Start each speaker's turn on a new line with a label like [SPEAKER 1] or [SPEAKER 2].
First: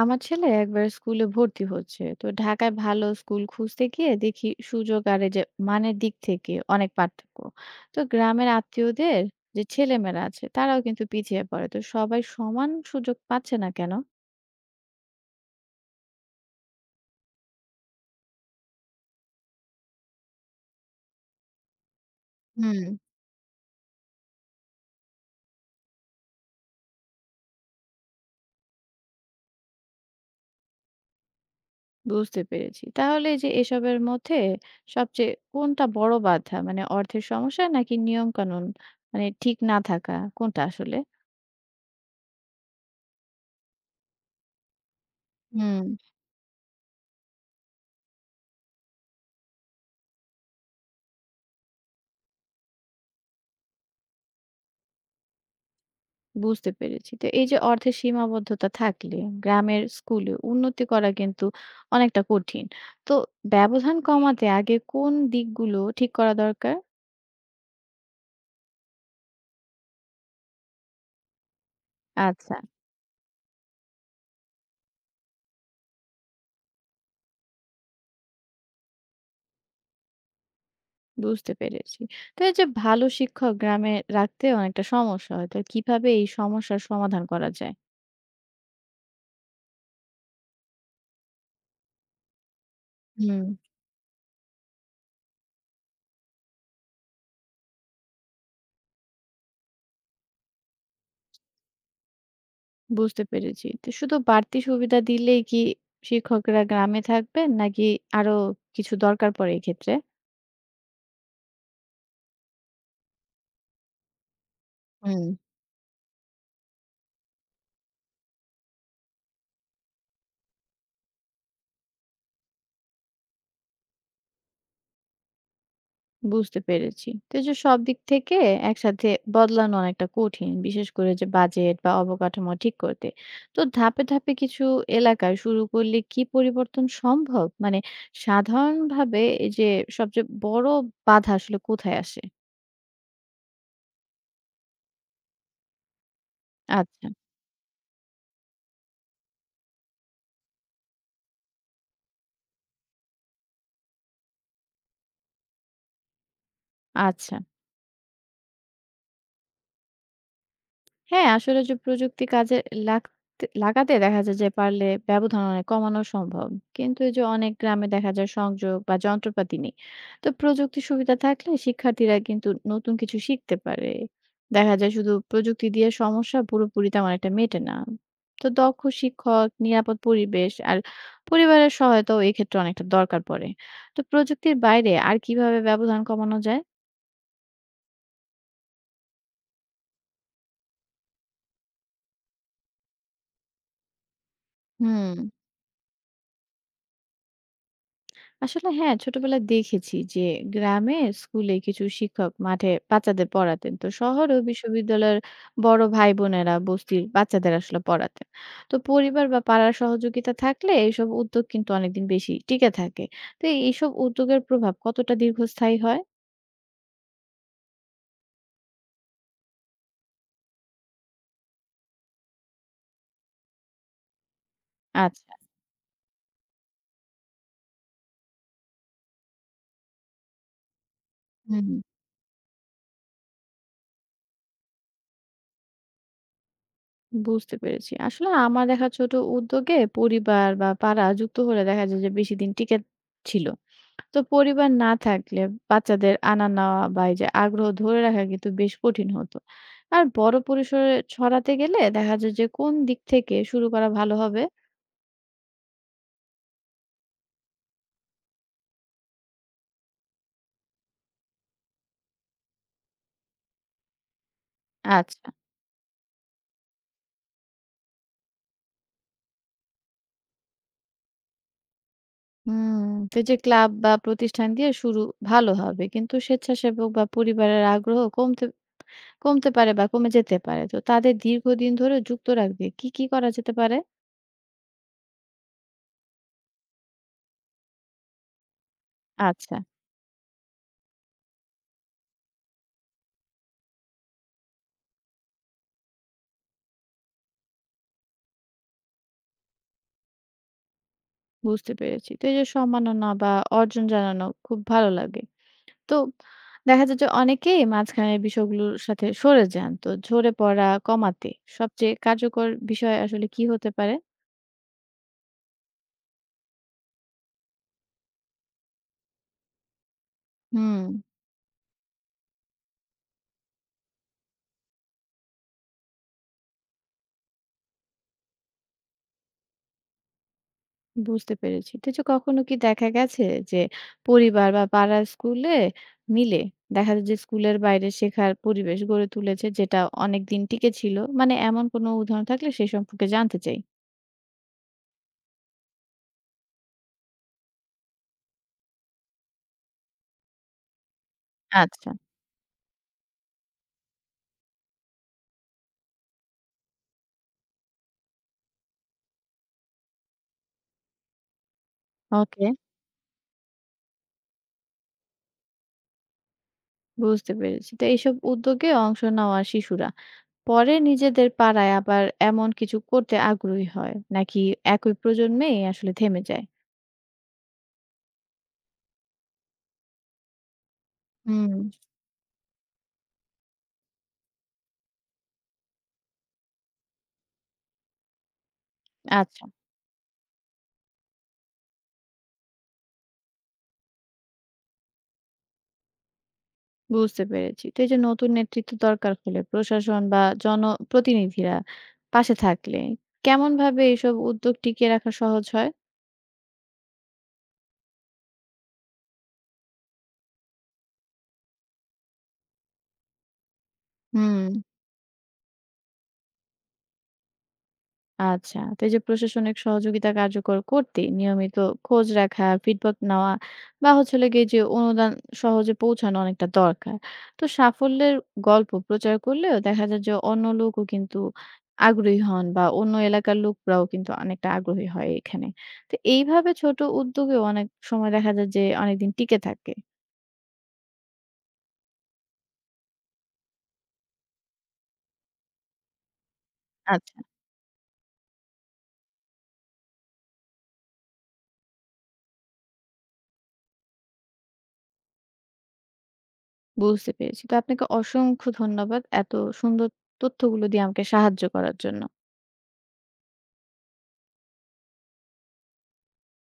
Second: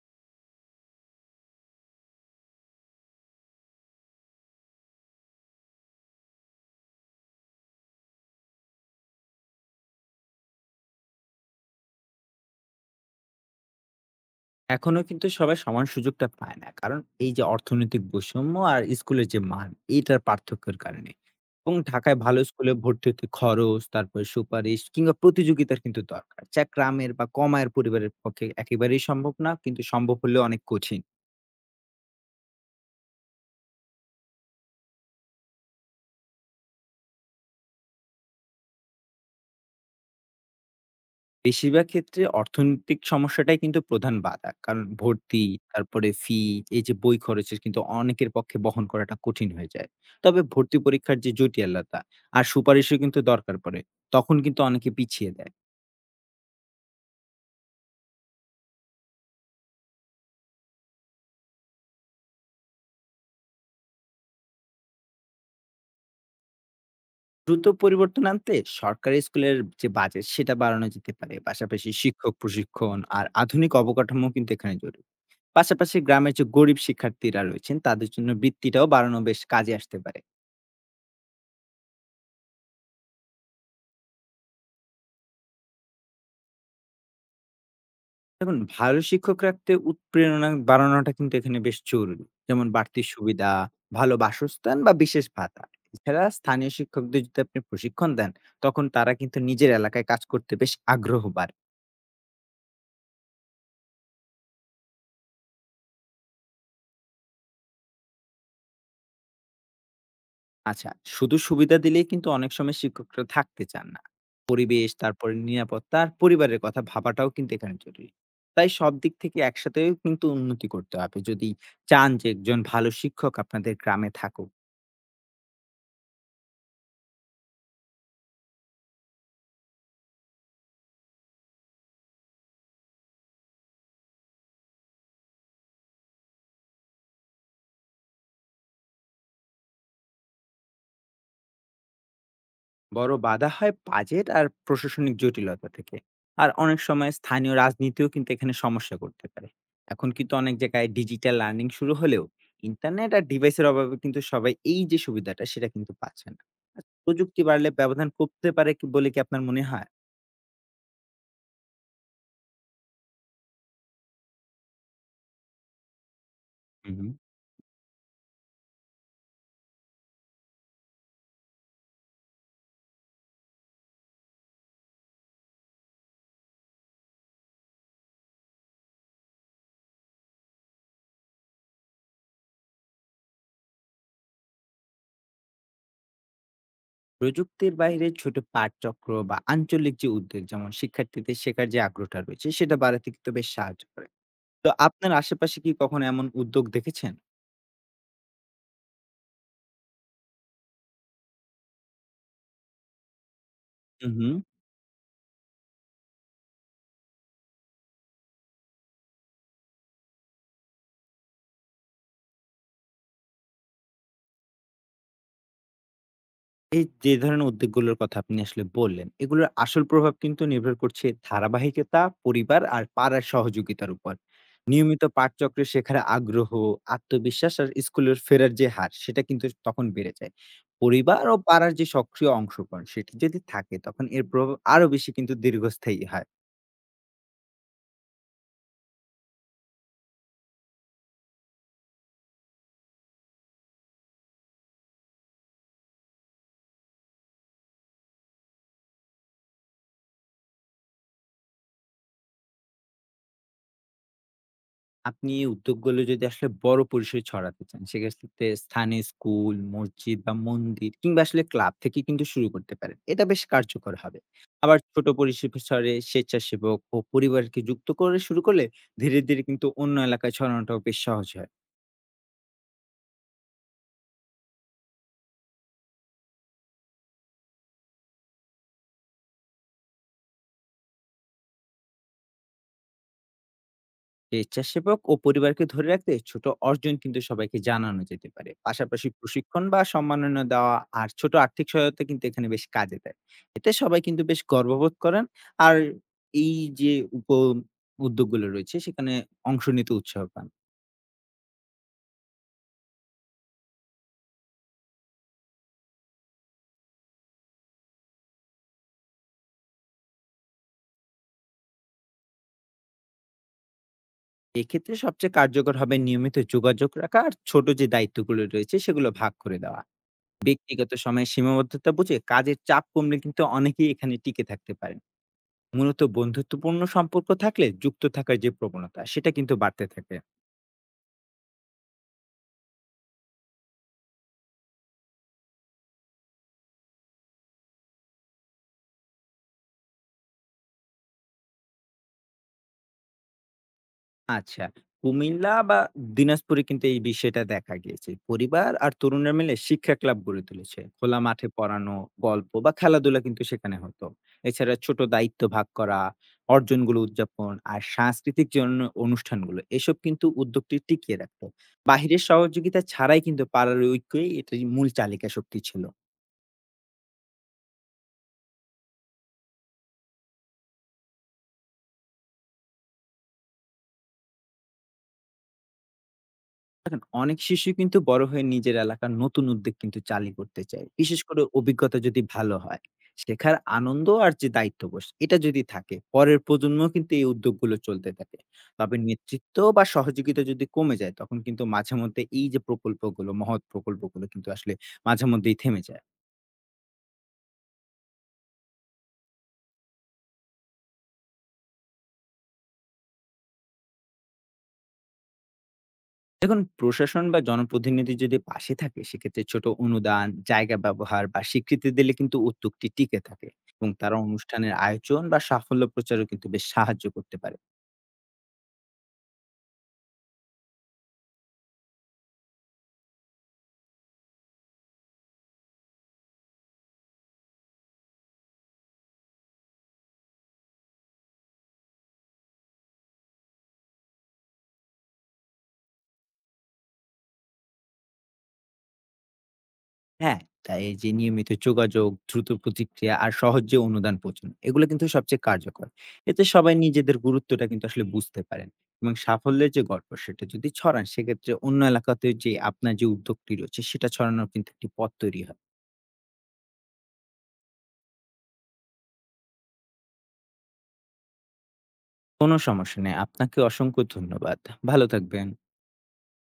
[SPEAKER 1] আমার ছেলে একবার স্কুলে ভর্তি হচ্ছে, তো ঢাকায় ভালো স্কুল খুঁজতে গিয়ে দেখি সুযোগ আর এই যে মানের দিক থেকে অনেক পার্থক্য। তো গ্রামের আত্মীয়দের যে ছেলেমেয়েরা আছে তারাও কিন্তু পিছিয়ে পড়ে। তো সবাই সমান সুযোগ পাচ্ছে না কেন?
[SPEAKER 2] এখনো কিন্তু সবাই সমান সুযোগটা পায় না। কারণ এই যে অর্থনৈতিক বৈষম্য আর স্কুলের যে মান, এইটার পার্থক্যের কারণে। এবং ঢাকায় ভালো স্কুলে
[SPEAKER 1] হুম,
[SPEAKER 2] ভর্তি হতে খরচ, তারপরে সুপারিশ কিংবা প্রতিযোগিতার কিন্তু দরকার। যা গ্রামের বা কম আয়ের পরিবারের পক্ষে একেবারেই সম্ভব না। কিন্তু সম্ভব হলেও অনেক কঠিন।
[SPEAKER 1] বুঝতে পেরেছি। তাহলে এই যে এসবের মধ্যে সবচেয়ে কোনটা বড় বাধা, মানে অর্থের সমস্যা নাকি নিয়ম কানুন মানে ঠিক না থাকা, কোনটা আসলে?
[SPEAKER 2] বেশিরভাগ ক্ষেত্রে অর্থনৈতিক সমস্যাটাই কিন্তু প্রধান বাধা। কারণ ভর্তি,
[SPEAKER 1] হুম,
[SPEAKER 2] তারপরে ফি, এই যে বই খরচের কিন্তু অনেকের পক্ষে বহন করাটা কঠিন হয়ে যায়। তবে ভর্তি পরীক্ষার যে জটিলতা আর সুপারিশও কিন্তু দরকার পড়ে। তখন কিন্তু অনেকে পিছিয়ে দেয়।
[SPEAKER 1] বুঝতে পেরেছি। তো এই যে অর্থের সীমাবদ্ধতা থাকলে গ্রামের স্কুলে উন্নতি করা কিন্তু অনেকটা কঠিন। তো ব্যবধান কমাতে আগে কোন দিকগুলো ঠিক করা দরকার?
[SPEAKER 2] দ্রুত পরিবর্তন আনতে সরকারি স্কুলের যে বাজেট সেটা বাড়ানো যেতে পারে। পাশাপাশি শিক্ষক
[SPEAKER 1] আচ্ছা,
[SPEAKER 2] প্রশিক্ষণ আর আধুনিক অবকাঠামো কিন্তু এখানে জরুরি। পাশাপাশি গ্রামের যে গরিব শিক্ষার্থীরা রয়েছেন তাদের জন্য বৃত্তিটাও বাড়ানো বেশ কাজে আসতে পারে।
[SPEAKER 1] বুঝতে পেরেছি। তো এই যে ভালো শিক্ষক গ্রামে রাখতে অনেকটা সমস্যা হয়। তো কিভাবে এই সমস্যার সমাধান করা যায়?
[SPEAKER 2] দেখুন ভালো শিক্ষক রাখতে উৎপ্রেরণা বাড়ানোটা কিন্তু এখানে বেশ জরুরি। যেমন বাড়তি
[SPEAKER 1] হুম,
[SPEAKER 2] সুবিধা, ভালো বাসস্থান বা বিশেষ ভাতা। এছাড়া স্থানীয় শিক্ষকদের যদি আপনি প্রশিক্ষণ দেন, তখন তারা কিন্তু নিজের এলাকায় কাজ করতে বেশ আগ্রহ বাড়ে।
[SPEAKER 1] বুঝতে পেরেছি। তো শুধু বাড়তি সুবিধা দিলেই কি শিক্ষকরা গ্রামে থাকবেন, নাকি আরো কিছু দরকার পড়ে এক্ষেত্রে?
[SPEAKER 2] আচ্ছা, শুধু সুবিধা দিলেই কিন্তু অনেক সময় শিক্ষকরা থাকতে চান না। পরিবেশ,
[SPEAKER 1] হুম,
[SPEAKER 2] তারপরে নিরাপত্তা আর পরিবারের কথা ভাবাটাও কিন্তু এখানে জরুরি। তাই সব দিক থেকে একসাথে কিন্তু উন্নতি করতে হবে যদি চান যে একজন ভালো শিক্ষক আপনাদের গ্রামে থাকুক।
[SPEAKER 1] বুঝতে পেরেছি। তো এই যে সব দিক থেকে একসাথে বদলানো অনেকটা কঠিন, বিশেষ করে যে বাজেট বা অবকাঠামো ঠিক করতে। তো ধাপে ধাপে কিছু এলাকায় শুরু করলে কি পরিবর্তন সম্ভব? মানে সাধারণভাবে এই যে সবচেয়ে বড় বাধা আসলে কোথায় আসে?
[SPEAKER 2] বড় বাধা হয় বাজেট আর প্রশাসনিক জটিলতা থেকে। আর অনেক
[SPEAKER 1] আচ্ছা,
[SPEAKER 2] সময় স্থানীয় রাজনীতিও কিন্তু এখানে সমস্যা করতে পারে। এখন কিন্তু অনেক জায়গায় ডিজিটাল লার্নিং শুরু হলেও ইন্টারনেট আর ডিভাইসের অভাবে কিন্তু সবাই এই যে সুবিধাটা সেটা কিন্তু পাচ্ছে না। আর
[SPEAKER 1] আচ্ছা।
[SPEAKER 2] প্রযুক্তি বাড়লে ব্যবধান কমতে পারে কি, বলে কি আপনার মনে হয়?
[SPEAKER 1] হ্যাঁ, আসলে যে প্রযুক্তি কাজে লাগতে লাগাতে দেখা যায় যে পারলে ব্যবধান অনেক কমানো সম্ভব। কিন্তু
[SPEAKER 2] হুম।
[SPEAKER 1] এই যে অনেক গ্রামে দেখা যায় সংযোগ বা যন্ত্রপাতি নেই। তো প্রযুক্তির সুবিধা থাকলে শিক্ষার্থীরা কিন্তু নতুন কিছু শিখতে পারে। দেখা যায় শুধু প্রযুক্তি দিয়ে সমস্যা পুরোপুরি তেমন একটা মেটে না। তো দক্ষ শিক্ষক, নিরাপদ পরিবেশ আর পরিবারের সহায়তাও এক্ষেত্রে অনেকটা দরকার পড়ে। তো প্রযুক্তির বাইরে আর কিভাবে ব্যবধান কমানো যায়?
[SPEAKER 2] প্রযুক্তির বাইরে ছোট পাঠচক্র বা আঞ্চলিক যে উদ্যোগ, যেমন শিক্ষার্থীদের শেখার যে আগ্রহটা রয়েছে সেটা বাড়াতে কিন্তু বেশ সাহায্য করে। তো আপনার
[SPEAKER 1] হুম।
[SPEAKER 2] আশেপাশে কি কখনো এমন উদ্যোগ দেখেছেন?
[SPEAKER 1] আসলে হ্যাঁ, ছোটবেলায় দেখেছি যে গ্রামে স্কুলে কিছু শিক্ষক মাঠে বাচ্চাদের পড়াতেন। তো শহর
[SPEAKER 2] হুম।
[SPEAKER 1] ও বিশ্ববিদ্যালয়ের বড় ভাই-বোনেরা বস্তির বাচ্চাদের আসলে পড়াতেন। তো পরিবার বা পাড়ার সহযোগিতা থাকলে এইসব উদ্যোগ কিন্তু অনেকদিন বেশি টিকে থাকে। তো এইসব উদ্যোগের প্রভাব কতটা দীর্ঘস্থায়ী হয়?
[SPEAKER 2] এই যে ধরনের উদ্যোগগুলোর কথা আপনি আসলে বললেন, এগুলোর আসল প্রভাব কিন্তু নির্ভর করছে ধারাবাহিকতা, পরিবার আর পাড়ার সহযোগিতার উপর। নিয়মিত
[SPEAKER 1] আচ্ছা,
[SPEAKER 2] পাঠচক্রে শেখার আগ্রহ, আত্মবিশ্বাস আর স্কুলের ফেরার যে হার, সেটা কিন্তু তখন বেড়ে যায়। পরিবার ও
[SPEAKER 1] হুম,
[SPEAKER 2] পাড়ার যে সক্রিয় অংশগ্রহণ, সেটি যদি থাকে তখন এর প্রভাব আরো বেশি কিন্তু দীর্ঘস্থায়ী হয়।
[SPEAKER 1] বুঝতে পেরেছি। আসলে আমার দেখা ছোট উদ্যোগে পরিবার বা পাড়া যুক্ত হলে দেখা যায় যে বেশিদিন টিকে ছিল। তো পরিবার না থাকলে বাচ্চাদের আনা নেওয়া বা এই যে আগ্রহ ধরে রাখা কিন্তু বেশ কঠিন হতো। আর বড় পরিসরে ছড়াতে গেলে দেখা যায় যে কোন দিক থেকে শুরু করা ভালো হবে?
[SPEAKER 2] আপনি এই উদ্যোগগুলো যদি আসলে বড় পরিসরে ছড়াতে চান সেক্ষেত্রে স্থানীয় স্কুল, মসজিদ বা মন্দির কিংবা আসলে ক্লাব থেকে কিন্তু শুরু করতে পারেন, এটা বেশ কার্যকর হবে। আবার ছোট
[SPEAKER 1] আচ্ছা।
[SPEAKER 2] পরিসরে স্বেচ্ছাসেবক ও পরিবারকে যুক্ত করে শুরু করলে ধীরে ধীরে কিন্তু অন্য এলাকায় ছড়ানোটাও বেশ সহজ হয়।
[SPEAKER 1] হুম। তো এই যে ক্লাব বা প্রতিষ্ঠান দিয়ে শুরু ভালো হবে, কিন্তু স্বেচ্ছাসেবক বা পরিবারের আগ্রহ কমতে কমতে পারে বা কমে যেতে পারে। তো তাদের দীর্ঘদিন ধরে যুক্ত রাখতে কি কি করা যেতে পারে?
[SPEAKER 2] স্বেচ্ছাসেবক ও পরিবারকে ধরে রাখতে ছোট অর্জন কিন্তু সবাইকে জানানো যেতে পারে, পাশাপাশি
[SPEAKER 1] আচ্ছা,
[SPEAKER 2] প্রশিক্ষণ বা সম্মাননা দেওয়া আর ছোট আর্থিক সহায়তা কিন্তু এখানে বেশ কাজে দেয়। এতে সবাই কিন্তু বেশ গর্ববোধ করেন। আর এই যে উপ উদ্যোগগুলো রয়েছে সেখানে অংশ নিতে উৎসাহ পান।
[SPEAKER 1] বুঝতে পেরেছি। তো এই যে সম্মাননা বা অর্জন জানানো খুব ভালো লাগে। তো দেখা যায় যে অনেকেই মাঝখানের বিষয়গুলোর সাথে সরে যান। তো ঝরে পড়া কমাতে সবচেয়ে কার্যকর বিষয় আসলে কি হতে পারে?
[SPEAKER 2] এক্ষেত্রে সবচেয়ে কার্যকর হবে নিয়মিত যোগাযোগ রাখা আর ছোট যে দায়িত্বগুলো রয়েছে সেগুলো ভাগ করে দেওয়া।
[SPEAKER 1] হুম,
[SPEAKER 2] ব্যক্তিগত সময়ে সীমাবদ্ধতা বুঝে কাজের চাপ কমলে কিন্তু অনেকেই এখানে টিকে থাকতে পারেন। মূলত বন্ধুত্বপূর্ণ সম্পর্ক থাকলে যুক্ত থাকার যে প্রবণতা সেটা কিন্তু বাড়তে থাকে।
[SPEAKER 1] বুঝতে পেরেছি। তো যে কখনো কি দেখা গেছে যে পরিবার বা পাড়ার স্কুলে মিলে দেখা যায় যে স্কুলের বাইরে শেখার পরিবেশ গড়ে তুলেছে, যেটা অনেক দিন টিকে ছিল? মানে এমন কোনো উদাহরণ থাকলে সেই সম্পর্কে জানতে চাই।
[SPEAKER 2] আচ্ছা, কুমিল্লা বা দিনাজপুরে কিন্তু এই বিষয়টা দেখা গিয়েছে। পরিবার আর তরুণরা মিলে শিক্ষা ক্লাব গড়ে তুলেছে। খোলা মাঠে
[SPEAKER 1] আচ্ছা,
[SPEAKER 2] পড়ানো, গল্প বা খেলাধুলা কিন্তু সেখানে হতো। এছাড়া ছোট দায়িত্ব ভাগ করা, অর্জনগুলো উদযাপন আর সাংস্কৃতিক যে অনুষ্ঠানগুলো, এসব কিন্তু উদ্যোগটি টিকিয়ে রাখতো। বাহিরের
[SPEAKER 1] ওকে,
[SPEAKER 2] সহযোগিতা ছাড়াই কিন্তু পাড়ার ঐক্যই এটার মূল চালিকা শক্তি ছিল।
[SPEAKER 1] বুঝতে পেরেছি। তো এইসব উদ্যোগে অংশ নেওয়া শিশুরা পরে নিজেদের পাড়ায় আবার এমন কিছু করতে আগ্রহী হয়, নাকি একই প্রজন্মেই আসলে থেমে যায়?
[SPEAKER 2] দেখেন, অনেক শিশু কিন্তু বড় হয়ে নিজের এলাকার নতুন উদ্যোগ কিন্তু চালু করতে চায়, বিশেষ করে
[SPEAKER 1] হুম।
[SPEAKER 2] অভিজ্ঞতা যদি ভালো হয়। শেখার আনন্দ আর যে দায়িত্ববোধ এটা যদি থাকে, পরের প্রজন্ম কিন্তু এই উদ্যোগগুলো চলতে থাকে। তবে
[SPEAKER 1] আচ্ছা,
[SPEAKER 2] নেতৃত্ব বা সহযোগিতা যদি কমে যায় তখন কিন্তু মাঝে মধ্যে এই যে প্রকল্পগুলো, মহৎ প্রকল্পগুলো কিন্তু আসলে মাঝে মধ্যেই থেমে যায়।
[SPEAKER 1] বুঝতে পেরেছি। তো এই যে নতুন নেতৃত্ব দরকার হলে প্রশাসন বা জনপ্রতিনিধিরা পাশে থাকলে কেমন ভাবে এইসব উদ্যোগ টিকিয়ে রাখা সহজ হয়?
[SPEAKER 2] দেখুন, প্রশাসন বা জনপ্রতিনিধি যদি পাশে থাকে সেক্ষেত্রে ছোট অনুদান, জায়গা ব্যবহার বা স্বীকৃতি দিলে কিন্তু উদ্যোগটি টিকে থাকে। এবং তারা
[SPEAKER 1] হুম,
[SPEAKER 2] অনুষ্ঠানের আয়োজন বা সাফল্য প্রচারও কিন্তু বেশ সাহায্য করতে পারে।
[SPEAKER 1] আচ্ছা। তো এই যে প্রশাসনিক সহযোগিতা কার্যকর করতে নিয়মিত খোঁজ রাখা, ফিডব্যাক নেওয়া বা হচ্ছে হলো গিয়ে যে অনুদান সহজে পৌঁছানো অনেকটা দরকার। তো সাফল্যের গল্প প্রচার করলেও দেখা যায় যে অন্য লোকও কিন্তু আগ্রহী হন বা অন্য এলাকার লোকরাও কিন্তু অনেকটা আগ্রহী হয় এখানে। তো এইভাবে ছোট উদ্যোগেও অনেক সময় দেখা যায় যে অনেকদিন টিকে থাকে।
[SPEAKER 2] হ্যাঁ, তাই এই যে নিয়মিত যোগাযোগ, দ্রুত প্রতিক্রিয়া আর সহজে অনুদান পৌঁছানো, এগুলো কিন্তু সবচেয়ে কার্যকর। এতে সবাই
[SPEAKER 1] আচ্ছা,
[SPEAKER 2] নিজেদের গুরুত্বটা কিন্তু আসলে বুঝতে পারেন। এবং সাফল্যের যে গল্প সেটা যদি ছড়ান সেক্ষেত্রে অন্য এলাকাতে যে আপনার যে উদ্যোগটি রয়েছে সেটা ছড়ানোর কিন্তু একটি পথ তৈরি হয়।
[SPEAKER 1] বুঝতে পেরেছি। তো আপনাকে অসংখ্য ধন্যবাদ এত সুন্দর তথ্যগুলো দিয়ে আমাকে সাহায্য করার জন্য।
[SPEAKER 2] কোনো সমস্যা নেই। আপনাকে অসংখ্য ধন্যবাদ। ভালো থাকবেন।